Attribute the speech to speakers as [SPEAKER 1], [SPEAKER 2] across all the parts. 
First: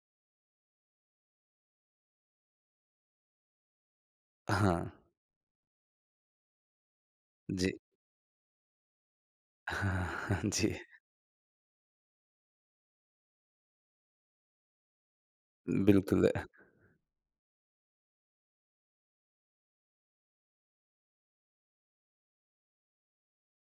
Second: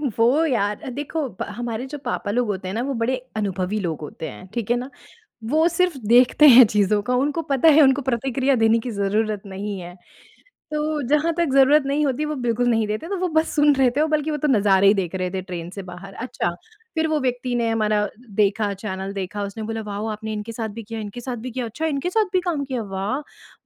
[SPEAKER 1] वो यार अ, देखो ब हमारे जो पापा लोग होते हैं ना वो बड़े अनुभवी लोग होते हैं, ठीक है ना?
[SPEAKER 2] हाँ।
[SPEAKER 1] वो सिर्फ़ देखते हैं चीज़ों का उनको पता
[SPEAKER 2] जी।
[SPEAKER 1] है उनको प्रतिक्रिया देने की ज़रूरत नहीं है।
[SPEAKER 2] हाँ जी।
[SPEAKER 1] तो जहाँ तक ज़रूरत नहीं होती वो बिल्कुल नहीं देते, तो वो बस सुन रहे थे और बल्कि वो तो नज़ारे ही देख रहे थे ट्रेन से बाहर।
[SPEAKER 2] बिल्कुल।
[SPEAKER 1] अच्छा, फ़िर वो व्यक्ति ने हमारा देखा चैनल देखा, उसने बोला वाओ आपने इनके साथ भी किया, इनके साथ भी किया, अच्छा इनके साथ भी काम किया। वाह!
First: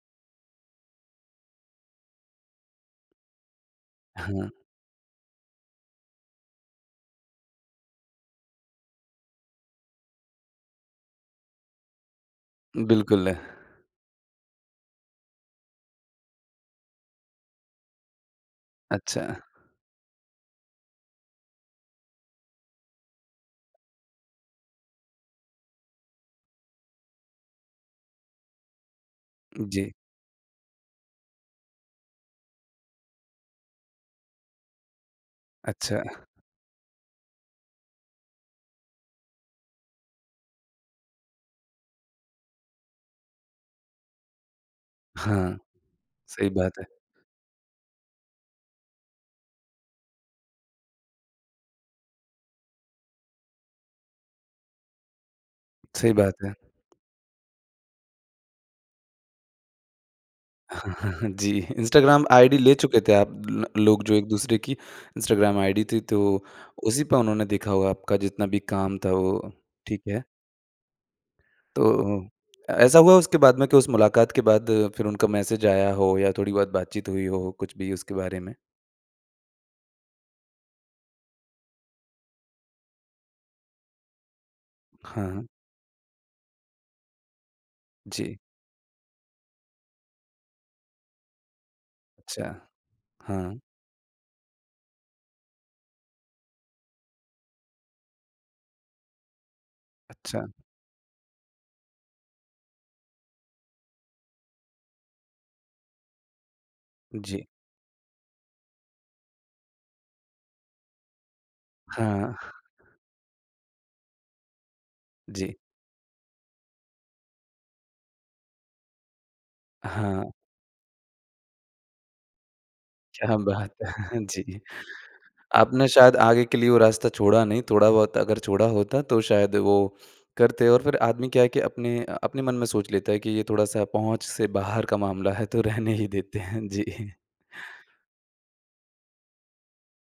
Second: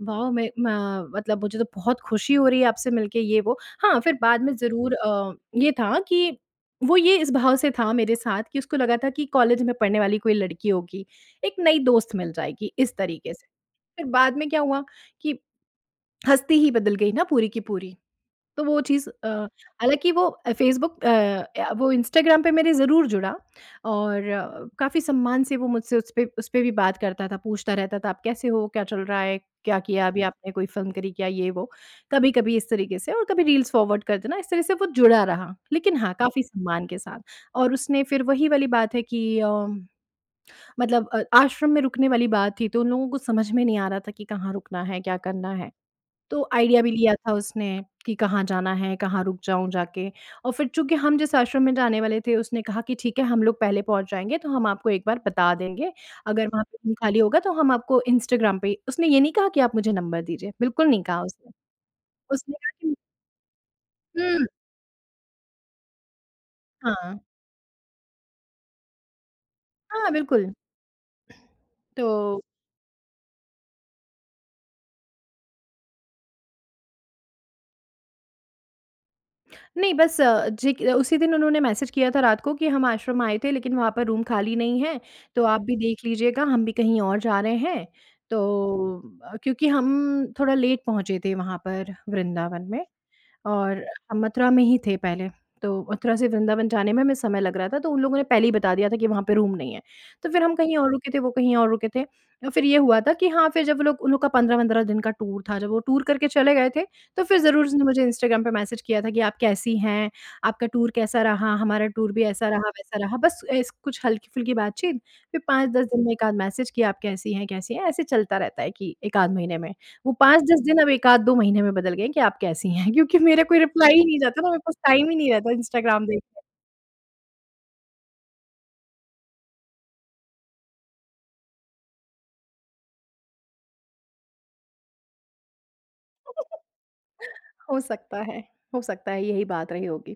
[SPEAKER 1] वाओ मैं म मतलब मुझे तो बहुत ख़ुशी हो रही है आपसे मिलके ये वो। हाँ, फ़िर बाद
[SPEAKER 2] हाँ।
[SPEAKER 1] में ज़रूर अ, ये था कि वो ये इस भाव से था मेरे साथ कि उसको लगा था कि कॉलेज में पढ़ने वाली कोई लड़की होगी, एक नई दोस्त मिल जाएगी इस
[SPEAKER 2] बिल्कुल।
[SPEAKER 1] तरीके से। फ़िर बाद में क्या हुआ कि हस्ती ही बदल गई ना पूरी की पूरी। तो वो चीज़ अ,
[SPEAKER 2] अच्छा।
[SPEAKER 1] हालाँकि वो फेसबुक अ, या वो इंस्टाग्राम पे मेरे ज़रूर जुड़ा और काफ़ी सम्मान से वो मुझसे उसपे उसपे भी बात करता था, पूछता रहता था आप कैसे हो, क्या चल रहा है? क्या
[SPEAKER 2] जी।
[SPEAKER 1] किया अभी आपने कोई फ़िल्म करी क्या ये वो, कभी-कभी इस तरीके से और कभी रील्स फ़ॉरवर्ड कर देना इस तरह से वो जुड़ा रहा। लेकिन
[SPEAKER 2] अच्छा।
[SPEAKER 1] हाँ, काफ़ी सम्मान के साथ और उसने फ़िर वही वाली बात है कि अ, मतलब अ आश्रम में रुकने वाली बात थी तो उन लोगों को समझ में नहीं आ रहा था कि कहाँ रुकना है, क्या करना
[SPEAKER 2] हाँ,
[SPEAKER 1] है? तो
[SPEAKER 2] सही बात
[SPEAKER 1] आइडिया
[SPEAKER 2] है।
[SPEAKER 1] भी लिया था उसने कि कहाँ जाना है, कहाँ रुक जाऊँ जाके? और फ़िर चूँकि हम जिस आश्रम में जाने वाले थे उसने कहा कि ठीक है हम लोग पहले पहुँच जाएँगे, तो हम आपको एक बार बता देंगे।
[SPEAKER 2] सही बात
[SPEAKER 1] अगर
[SPEAKER 2] है।
[SPEAKER 1] वहाँ पे रूम खाली होगा तो हम आपको इंस्टाग्राम पे उसने ये नहीं कहा कि आप मुझे नंबर दीजिए, बिल्कुल
[SPEAKER 2] हाँ,
[SPEAKER 1] नहीं
[SPEAKER 2] हाँ,
[SPEAKER 1] कहा
[SPEAKER 2] हाँ। जी,
[SPEAKER 1] उसने।
[SPEAKER 2] इंस्टाग्राम
[SPEAKER 1] उसने
[SPEAKER 2] आईडी
[SPEAKER 1] कहा
[SPEAKER 2] ले
[SPEAKER 1] कि
[SPEAKER 2] चुके थे आप लो लोग जो एक
[SPEAKER 1] हुँ।
[SPEAKER 2] दूसरे की इंस्टाग्राम आईडी थी तो उसी पे
[SPEAKER 1] हाँ।
[SPEAKER 2] उन्होंने देखा होगा आपका जितना भी काम था वो ठीक
[SPEAKER 1] हाँ,
[SPEAKER 2] है।
[SPEAKER 1] बिल्कुल।
[SPEAKER 2] तो
[SPEAKER 1] तो
[SPEAKER 2] अ, ऐसा हुआ उसके बाद में के उस मुलाकात के बाद फ़िर उनका मैसेज आया हो या थोड़ी-बहुत बात-चीत हुई हो। कुछ भी उसके बारे में?
[SPEAKER 1] नहीं बस अ, जे क उसी दिन उन्होंने मैसेज किया था रात को कि हम आश्रम आए थे लेकिन वहाँ पर रूम खाली नहीं हैं।
[SPEAKER 2] हाँ,
[SPEAKER 1] तो
[SPEAKER 2] हाँ।
[SPEAKER 1] आप भी देख लीजिएगा हम भी कहीं और जा रहे हैं।
[SPEAKER 2] जी।
[SPEAKER 1] तो अ, क्योंकि हम थोड़ा लेट पहुँचे थे वहाँ पर
[SPEAKER 2] अच्छा।
[SPEAKER 1] वृंदावन में
[SPEAKER 2] हाँ।
[SPEAKER 1] और हम मथुरा में ही थे पहले। तो मथुरा से वृंदावन जाने में हमें समय लग रहा था तो उन लोगों ने पहले ही बता दिया था कि वहाँ पे रूम नहीं है। तो फ़िर
[SPEAKER 2] अच्छा।
[SPEAKER 1] हम कहीं और रुके थे, वो कहीं और रुके थे। अ, फ़िर ये हुआ था कि हाँ, फ़िर जब वो लोग उन लोग का 15 वंद्रह दिन का टूर था, जब वो टूर करके चले गए थे। तो फ़िर
[SPEAKER 2] जी।
[SPEAKER 1] ज़रूर उसने मुझे इंस्टाग्राम पे मैसेज किया था कि आप कैसी हैं, आपका टूर कैसा रहा? हमारा टूर भी ऐसा
[SPEAKER 2] हाँ।
[SPEAKER 1] रहा, वैसा रहा। बस ऐसे कुछ हल्की-फुल्की बात-चीत फ़िर
[SPEAKER 2] जी।
[SPEAKER 1] 5-10 दिन में 1 आध मैसेज कि आप कैसी हैं कैसी हैं? ऐसे चलता रहता है कि 1 आध महीने में। वो
[SPEAKER 2] हाँ।
[SPEAKER 1] 5-10 दिन, अब 1 आध, 2 महीने में बदल गए हैं कि आप कैसी हैं? क्योंकि
[SPEAKER 2] क्या
[SPEAKER 1] मेरा कोई
[SPEAKER 2] बात है!
[SPEAKER 1] रिप्लाई ही नहीं जाता ना मेरे
[SPEAKER 2] जी,
[SPEAKER 1] पास टाइम ही नहीं रहता
[SPEAKER 2] आपने
[SPEAKER 1] इंस्टाग्राम
[SPEAKER 2] शायद
[SPEAKER 1] देखने का।
[SPEAKER 2] आगे के लिए वो रास्ता छोड़ा नहीं, थोड़ा-बहुत अगर छोड़ा होता। तो शायद वो करते और फ़िर आदमी क्या है कि अपने अ, अपने मन में सोच लेता है कि ये थोड़ा-सा पहुँच से बाहर का मामला है तो रहने ही देते हैं। जी।
[SPEAKER 1] हो सकता है हो सकता है यही बात रही होगी।